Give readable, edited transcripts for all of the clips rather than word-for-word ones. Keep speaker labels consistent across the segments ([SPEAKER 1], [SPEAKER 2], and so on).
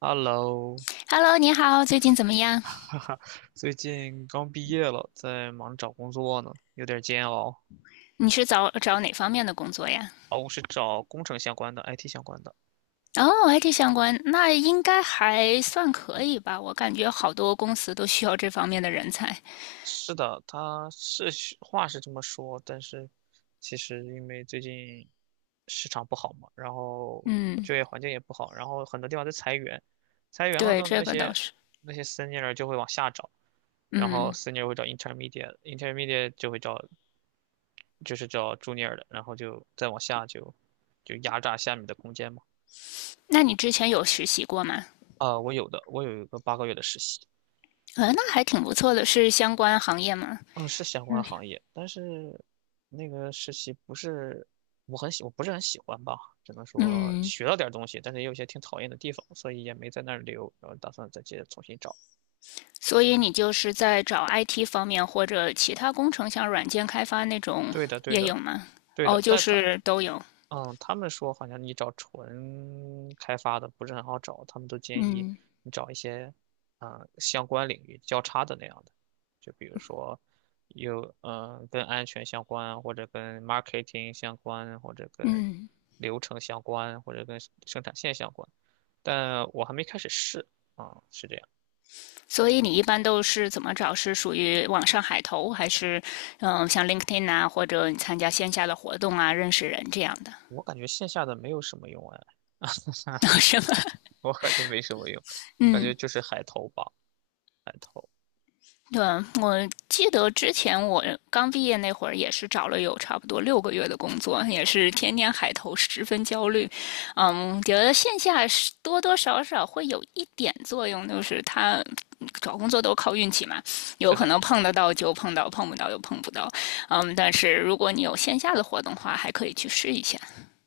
[SPEAKER 1] Hello，
[SPEAKER 2] Hello，你好，最近怎么 样？
[SPEAKER 1] 哈哈，最近刚毕业了，在忙着找工作呢，有点煎熬。
[SPEAKER 2] 你是找找哪方面的工作呀？
[SPEAKER 1] 哦，我是找工程相关的，IT 相关的。
[SPEAKER 2] 哦，IT 相关，那应该还算可以吧？我感觉好多公司都需要这方面的人才。
[SPEAKER 1] 是的，他是话是这么说，但是其实因为最近市场不好嘛，然后
[SPEAKER 2] 嗯，
[SPEAKER 1] 就业环境也不好，然后很多地方在裁员，裁员了
[SPEAKER 2] 对，
[SPEAKER 1] 呢，
[SPEAKER 2] 这
[SPEAKER 1] 那
[SPEAKER 2] 个倒
[SPEAKER 1] 些
[SPEAKER 2] 是。
[SPEAKER 1] 那些 senior 就会往下找，然后
[SPEAKER 2] 嗯，
[SPEAKER 1] senior 会找 intermediate，intermediate 就会找就是叫朱尼尔的，然后就再往下就压榨下面的空间嘛。
[SPEAKER 2] 那你之前有实习过吗？
[SPEAKER 1] 啊，我有的，我有一个8个月的实习，
[SPEAKER 2] 那还挺不错的，是相关行业吗？
[SPEAKER 1] 嗯，是相关
[SPEAKER 2] 嗯
[SPEAKER 1] 行业，但是那个实习不是我不是很喜欢吧，只能说
[SPEAKER 2] 嗯，
[SPEAKER 1] 学到点儿东西，但是也有一些挺讨厌的地方，所以也没在那儿留，然后打算再接着重新找。
[SPEAKER 2] 所以你就是在找 IT 方面或者其他工程，像软件开发那种
[SPEAKER 1] 对的，对
[SPEAKER 2] 也
[SPEAKER 1] 的，
[SPEAKER 2] 有吗？
[SPEAKER 1] 对
[SPEAKER 2] 哦，
[SPEAKER 1] 的，
[SPEAKER 2] 就
[SPEAKER 1] 但
[SPEAKER 2] 是都有。
[SPEAKER 1] 他们说好像你找纯开发的不是很好找，他们都建议
[SPEAKER 2] 嗯
[SPEAKER 1] 你找一些，嗯、相关领域交叉的那样的，就比如说有跟安全相关，或者跟 marketing 相关，或者跟
[SPEAKER 2] 嗯。
[SPEAKER 1] 流程相关，或者跟生产线相关。但我还没开始试是这样。
[SPEAKER 2] 所以你一般都是怎么找？是属于网上海投，还是像 LinkedIn 啊，或者你参加线下的活动啊，认识人这样的，
[SPEAKER 1] 我感觉线下的没有什么用哎，
[SPEAKER 2] 是吧？
[SPEAKER 1] 我感觉没什么用，感
[SPEAKER 2] 嗯。
[SPEAKER 1] 觉就是海投吧，海投。
[SPEAKER 2] 对，我记得之前我刚毕业那会儿，也是找了有差不多6个月的工作，也是天天海投，十分焦虑。嗯，觉得线下是多多少少会有一点作用，就是他找工作都靠运气嘛，有
[SPEAKER 1] 是
[SPEAKER 2] 可
[SPEAKER 1] 的。
[SPEAKER 2] 能碰得到就碰到，碰不到又碰不到。嗯，但是如果你有线下的活动的话，还可以去试一下。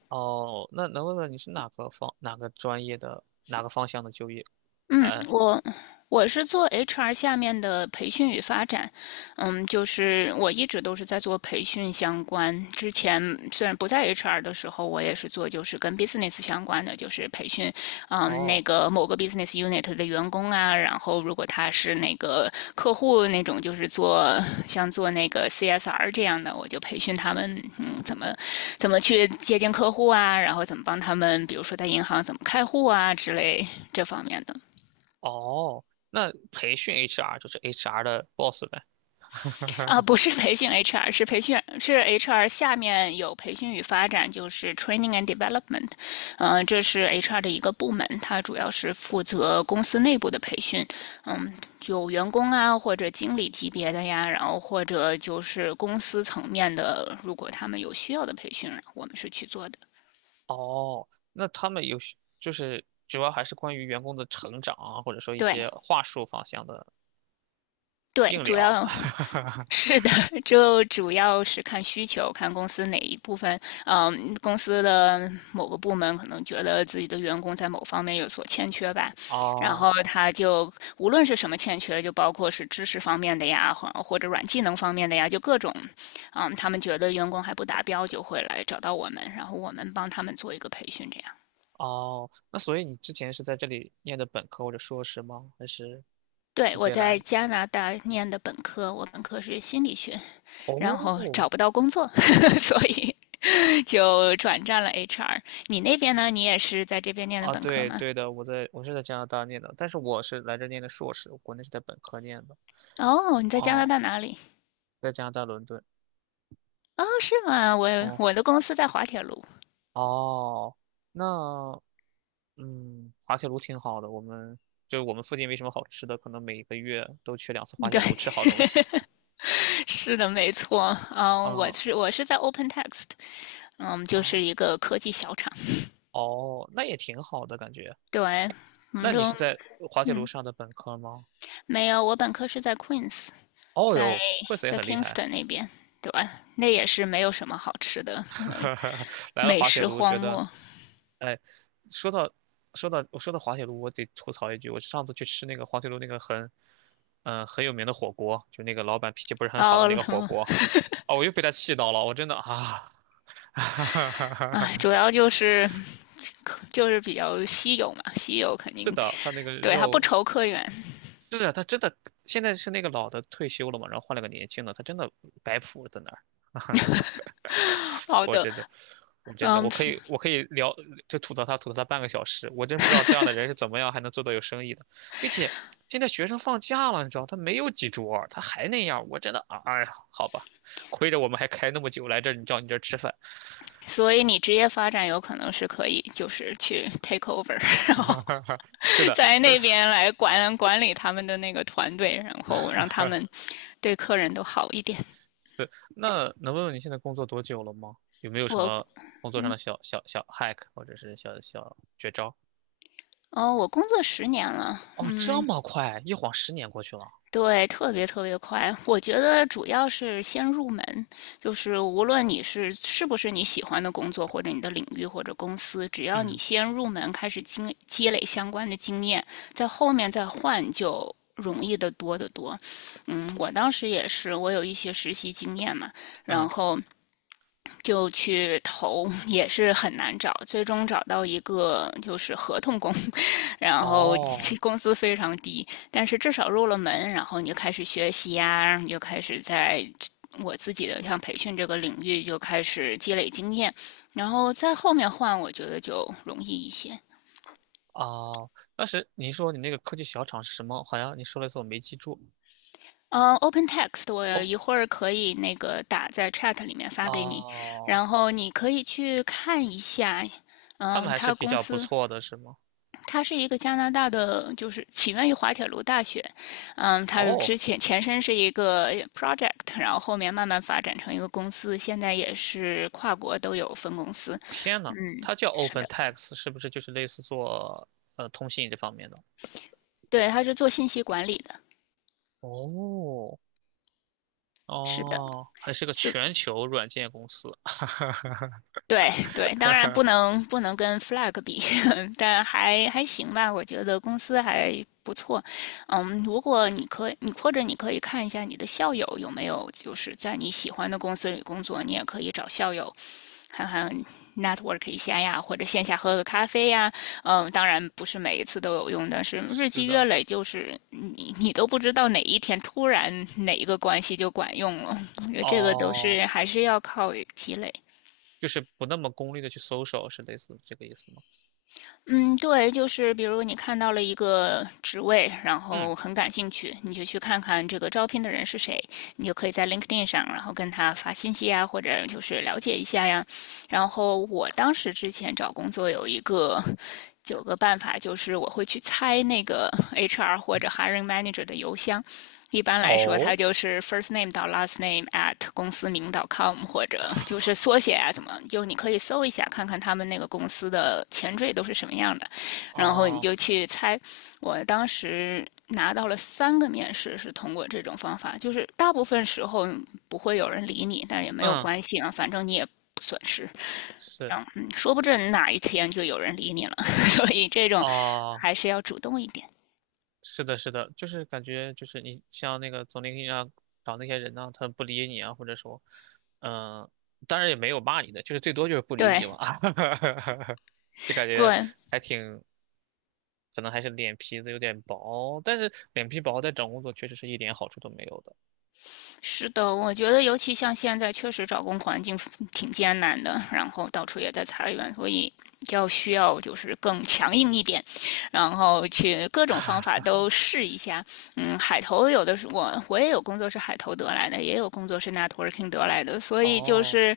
[SPEAKER 1] 哦，那能问问你是哪个专业的哪个方向的就业？
[SPEAKER 2] 嗯，
[SPEAKER 1] 哎，
[SPEAKER 2] 我是做 HR 下面的培训与发展，嗯，就是我一直都是在做培训相关。之前虽然不在 HR 的时候，我也是做就是跟 business 相关的，就是培训，嗯，那
[SPEAKER 1] 哦
[SPEAKER 2] 个某个 business unit 的员工啊，然后如果他是那个客户那种，就是做像做那个 CSR 这样的，我就培训他们，嗯，怎么去接近客户啊，然后怎么帮他们，比如说在银行怎么开户啊之类这方面的。
[SPEAKER 1] 哦，那培训 HR 就是 HR 的 boss 呗。
[SPEAKER 2] 啊，不是培训 HR，是培训是 HR 下面有培训与发展，就是 Training and Development，这是 HR 的一个部门，它主要是负责公司内部的培训，嗯，有员工啊或者经理级别的呀，然后或者就是公司层面的，如果他们有需要的培训，我们是去做的。
[SPEAKER 1] 哦，那他们就是主要还是关于员工的成长啊，或者说一
[SPEAKER 2] 对，
[SPEAKER 1] 些话术方向的
[SPEAKER 2] 对，
[SPEAKER 1] 硬
[SPEAKER 2] 主
[SPEAKER 1] 聊。
[SPEAKER 2] 要 是的，就主要是看需求，看公司哪一部分，嗯，公司的某个部门可能觉得自己的员工在某方面有所欠缺吧，然
[SPEAKER 1] 哦
[SPEAKER 2] 后他就无论是什么欠缺，就包括是知识方面的呀，或者软技能方面的呀，就各种，嗯，他们觉得员工还不达标，就会来找到我们，然后我们帮他们做一个培训，这样。
[SPEAKER 1] 哦，那所以你之前是在这里念的本科或者硕士吗？还是
[SPEAKER 2] 对，
[SPEAKER 1] 直
[SPEAKER 2] 我
[SPEAKER 1] 接来
[SPEAKER 2] 在
[SPEAKER 1] 的
[SPEAKER 2] 加拿大念的本科，我本科是心理学，然后
[SPEAKER 1] 哦
[SPEAKER 2] 找不到工作，所以就转战了 HR。你那边呢？你也是在这边念的
[SPEAKER 1] 啊，
[SPEAKER 2] 本科
[SPEAKER 1] 对
[SPEAKER 2] 吗？
[SPEAKER 1] 对的，我是在加拿大念的，但是我是来这念的硕士，我国内是在本科念的。
[SPEAKER 2] 哦，你在加拿
[SPEAKER 1] 哦，
[SPEAKER 2] 大哪里？
[SPEAKER 1] 在加拿大伦敦。
[SPEAKER 2] 哦，是吗？我
[SPEAKER 1] 哦
[SPEAKER 2] 我的公司在滑铁卢。
[SPEAKER 1] 哦，那滑铁卢挺好的，我们就是我们附近没什么好吃的，可能每个月都去2次滑
[SPEAKER 2] 对，
[SPEAKER 1] 铁卢吃好东西。
[SPEAKER 2] 是的，没错。嗯，我
[SPEAKER 1] 啊
[SPEAKER 2] 是我是在 OpenText，嗯，就
[SPEAKER 1] 啊
[SPEAKER 2] 是一个科技小厂。
[SPEAKER 1] 哦，那也挺好的感觉。
[SPEAKER 2] 对，我们
[SPEAKER 1] 那你
[SPEAKER 2] 中
[SPEAKER 1] 是在滑铁卢
[SPEAKER 2] 嗯
[SPEAKER 1] 上的本科吗？
[SPEAKER 2] 没有，我本科是在 Queens，
[SPEAKER 1] 哦
[SPEAKER 2] 在
[SPEAKER 1] 哟，惠子也
[SPEAKER 2] 在
[SPEAKER 1] 很厉害，
[SPEAKER 2] Kingston 那边。对，吧？那也是没有什么好吃的，
[SPEAKER 1] 来了
[SPEAKER 2] 美
[SPEAKER 1] 滑铁
[SPEAKER 2] 食
[SPEAKER 1] 卢
[SPEAKER 2] 荒
[SPEAKER 1] 觉得
[SPEAKER 2] 漠。
[SPEAKER 1] 哎，说到说到我说到滑铁卢，我得吐槽一句，我上次去吃那个滑铁卢那个很，很有名的火锅，就那个老板脾气不是很
[SPEAKER 2] 然
[SPEAKER 1] 好的那个火
[SPEAKER 2] 后，
[SPEAKER 1] 锅，哦，我又被他气到了，我真的啊，哈哈哈，
[SPEAKER 2] 哎，主要就是比较稀有嘛，稀有肯
[SPEAKER 1] 是
[SPEAKER 2] 定
[SPEAKER 1] 的，他那个
[SPEAKER 2] 对他不
[SPEAKER 1] 肉，
[SPEAKER 2] 愁客源。
[SPEAKER 1] 是的，他真的现在是那个老的退休了嘛，然后换了个年轻的，他真的摆谱在那儿，
[SPEAKER 2] 好
[SPEAKER 1] 我
[SPEAKER 2] 的，
[SPEAKER 1] 真的，我真的，我
[SPEAKER 2] 嗯，
[SPEAKER 1] 可以，我可以聊，就吐槽他，吐槽他半个小时。我真不知道这样的人是怎么样还能做到有生意的，并且现在学生放假了，你知道，他没有几桌他还那样，我真的，啊哎呀，好吧，亏着我们还开那么久来这儿，你叫你这儿吃饭。
[SPEAKER 2] 所以你职业发展有可能是可以，就是去 take over，然后
[SPEAKER 1] 对的，
[SPEAKER 2] 在
[SPEAKER 1] 对，
[SPEAKER 2] 那边来管理他们的那个团队，然后让他 们对客人都好一点。
[SPEAKER 1] 对。那能问问你现在工作多久了吗？有没有什
[SPEAKER 2] 我
[SPEAKER 1] 么工作上的小小小 hack 或者是小小绝招？
[SPEAKER 2] 哦，我工作10年了，
[SPEAKER 1] 哦，这
[SPEAKER 2] 嗯，
[SPEAKER 1] 么快，一晃10年过去了。
[SPEAKER 2] 对，特别特别快。我觉得主要是先入门，就是无论你是不是你喜欢的工作，或者你的领域或者公司，只要你
[SPEAKER 1] 嗯
[SPEAKER 2] 先入门，开始积累相关的经验，在后面再换就容易的多得多。嗯，我当时也是，我有一些实习经验嘛，
[SPEAKER 1] 嗯，
[SPEAKER 2] 然后就去投，也是很难找，最终找到一个就是合同工，然后
[SPEAKER 1] 哦，
[SPEAKER 2] 工资非常低，但是至少入了门，然后你就开始学习呀、啊，你就开始在我自己的像培训这个领域就开始积累经验，然后在后面换，我觉得就容易一些。
[SPEAKER 1] 哦，当时您说你那个科技小厂是什么？好像你说了一次，我没记住。
[SPEAKER 2] OpenText 我
[SPEAKER 1] 哦，
[SPEAKER 2] 一会儿可以那个打在 Chat 里面发给你，
[SPEAKER 1] 哦，
[SPEAKER 2] 然后你可以去看一下。
[SPEAKER 1] 他们
[SPEAKER 2] 嗯，
[SPEAKER 1] 还是
[SPEAKER 2] 他
[SPEAKER 1] 比
[SPEAKER 2] 公
[SPEAKER 1] 较不
[SPEAKER 2] 司
[SPEAKER 1] 错的，是吗？
[SPEAKER 2] 它是一个加拿大的，就是起源于滑铁卢大学，嗯，它是
[SPEAKER 1] 哦，
[SPEAKER 2] 前身是一个 project，然后后面慢慢发展成一个公司，现在也是跨国都有分公司。
[SPEAKER 1] 天呐，
[SPEAKER 2] 嗯，
[SPEAKER 1] 它叫
[SPEAKER 2] 是的，
[SPEAKER 1] OpenText,是不是就是类似做通信这方面的？
[SPEAKER 2] 对，它是做信息管理的，
[SPEAKER 1] 哦，
[SPEAKER 2] 是的，
[SPEAKER 1] 哦，还是个
[SPEAKER 2] 是。
[SPEAKER 1] 全球软件公司。
[SPEAKER 2] 对对，当然不能跟 Flag 比，但还行吧，我觉得公司还不错。嗯，如果你可以，你或者你可以看一下你的校友有没有就是在你喜欢的公司里工作，你也可以找校友看看 network 一下呀，或者线下喝个咖啡呀。嗯，当然不是每一次都有用，但是日
[SPEAKER 1] 是
[SPEAKER 2] 积月
[SPEAKER 1] 的，
[SPEAKER 2] 累，就是你都不知道哪一天突然哪一个关系就管用了。我觉得这个都
[SPEAKER 1] 哦，
[SPEAKER 2] 是还是要靠积累。
[SPEAKER 1] 就是不那么功利的去搜索，是类似这个意思吗？
[SPEAKER 2] 嗯，对，就是比如你看到了一个职位，然
[SPEAKER 1] 嗯，
[SPEAKER 2] 后很感兴趣，你就去看看这个招聘的人是谁，你就可以在 LinkedIn 上，然后跟他发信息呀，或者就是了解一下呀。然后我当时之前找工作有九个办法，就是我会去猜那个 HR 或者 hiring manager 的邮箱。一般来说，
[SPEAKER 1] 哦，
[SPEAKER 2] 它就是 first name 到 last name at 公司名 .com，或者就是缩写啊，怎么就你可以搜一下，看看他们那个公司的前缀都是什么样的，然后你
[SPEAKER 1] 哦，
[SPEAKER 2] 就去猜。我当时拿到了三个面试是通过这种方法，就是大部分时候不会有人理你，但也没有
[SPEAKER 1] 嗯，
[SPEAKER 2] 关系啊，反正你也不损失。
[SPEAKER 1] 是，
[SPEAKER 2] 嗯，说不准哪一天就有人理你了，所以这种
[SPEAKER 1] 哦。
[SPEAKER 2] 还是要主动一点。
[SPEAKER 1] 是的，是的，就是感觉就是你像那个总 LIN 上找那些人呢、他不理你啊，或者说，嗯、当然也没有骂你的，就是最多就是不理
[SPEAKER 2] 对
[SPEAKER 1] 你嘛，就感觉
[SPEAKER 2] 对，
[SPEAKER 1] 还挺，可能还是脸皮子有点薄，但是脸皮薄在找工作确实是一点好处都没有的。
[SPEAKER 2] 是的，我觉得尤其像现在，确实找工环境挺艰难的，然后到处也在裁员，所以需要就是更强硬一点，然后去各种方法都试一下。嗯，海投有的是我也有工作是海投得来的，也有工作是 networking 得来的，所以就
[SPEAKER 1] 哦，
[SPEAKER 2] 是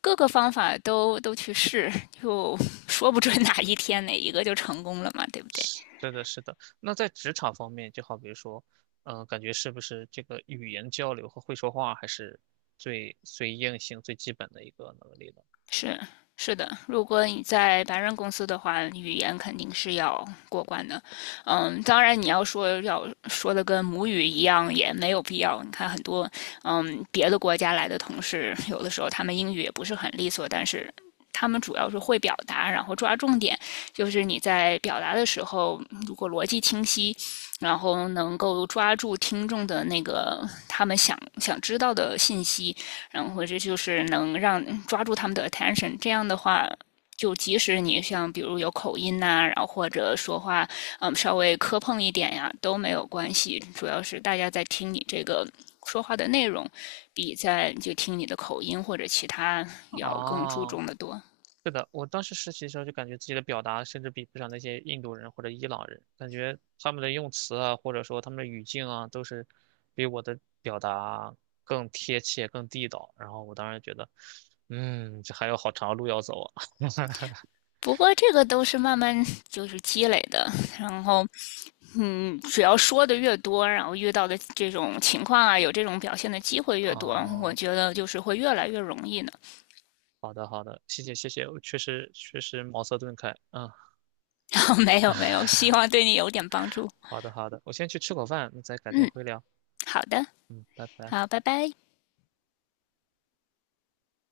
[SPEAKER 2] 各个方法都去试，就说不准哪一天哪一个就成功了嘛，对不对？
[SPEAKER 1] 是的，是的。那在职场方面，就好比如说，感觉是不是这个语言交流和会说话还是最最硬性、最基本的一个能力呢？
[SPEAKER 2] 是是的，如果你在白人公司的话，语言肯定是要过关的。嗯，当然你要说的跟母语一样也没有必要。你看很多别的国家来的同事，有的时候他们英语也不是很利索，但是他们主要是会表达，然后抓重点。就是你在表达的时候，如果逻辑清晰，然后能够抓住听众的那个他们想知道的信息，然后这就是能让抓住他们的 attention。这样的话，就即使你像比如有口音呐、啊然后或者说话稍微磕碰一点呀，都没有关系。主要是大家在听你这个说话的内容，比在就听你的口音或者其他要更注
[SPEAKER 1] 哦，
[SPEAKER 2] 重的多。
[SPEAKER 1] 是的，我当时实习的时候就感觉自己的表达甚至比不上那些印度人或者伊朗人，感觉他们的用词啊，或者说他们的语境啊，都是比我的表达更贴切、更地道。然后我当时觉得，嗯，这还有好长的路要走啊。
[SPEAKER 2] 不过这个都是慢慢就是积累的，然后。嗯，只要说的越多，然后遇到的这种情况啊，有这种表现的机会越多，我
[SPEAKER 1] 哦，
[SPEAKER 2] 觉得就是会越来越容易的。
[SPEAKER 1] 好的好的，谢谢谢谢，我确实确实茅塞顿开。嗯，
[SPEAKER 2] 哦没有没有，希望对你有点帮助。
[SPEAKER 1] 好的好的，我先去吃口饭，再改天
[SPEAKER 2] 嗯，
[SPEAKER 1] 会聊。
[SPEAKER 2] 好的，
[SPEAKER 1] 嗯，拜拜。
[SPEAKER 2] 好，拜拜。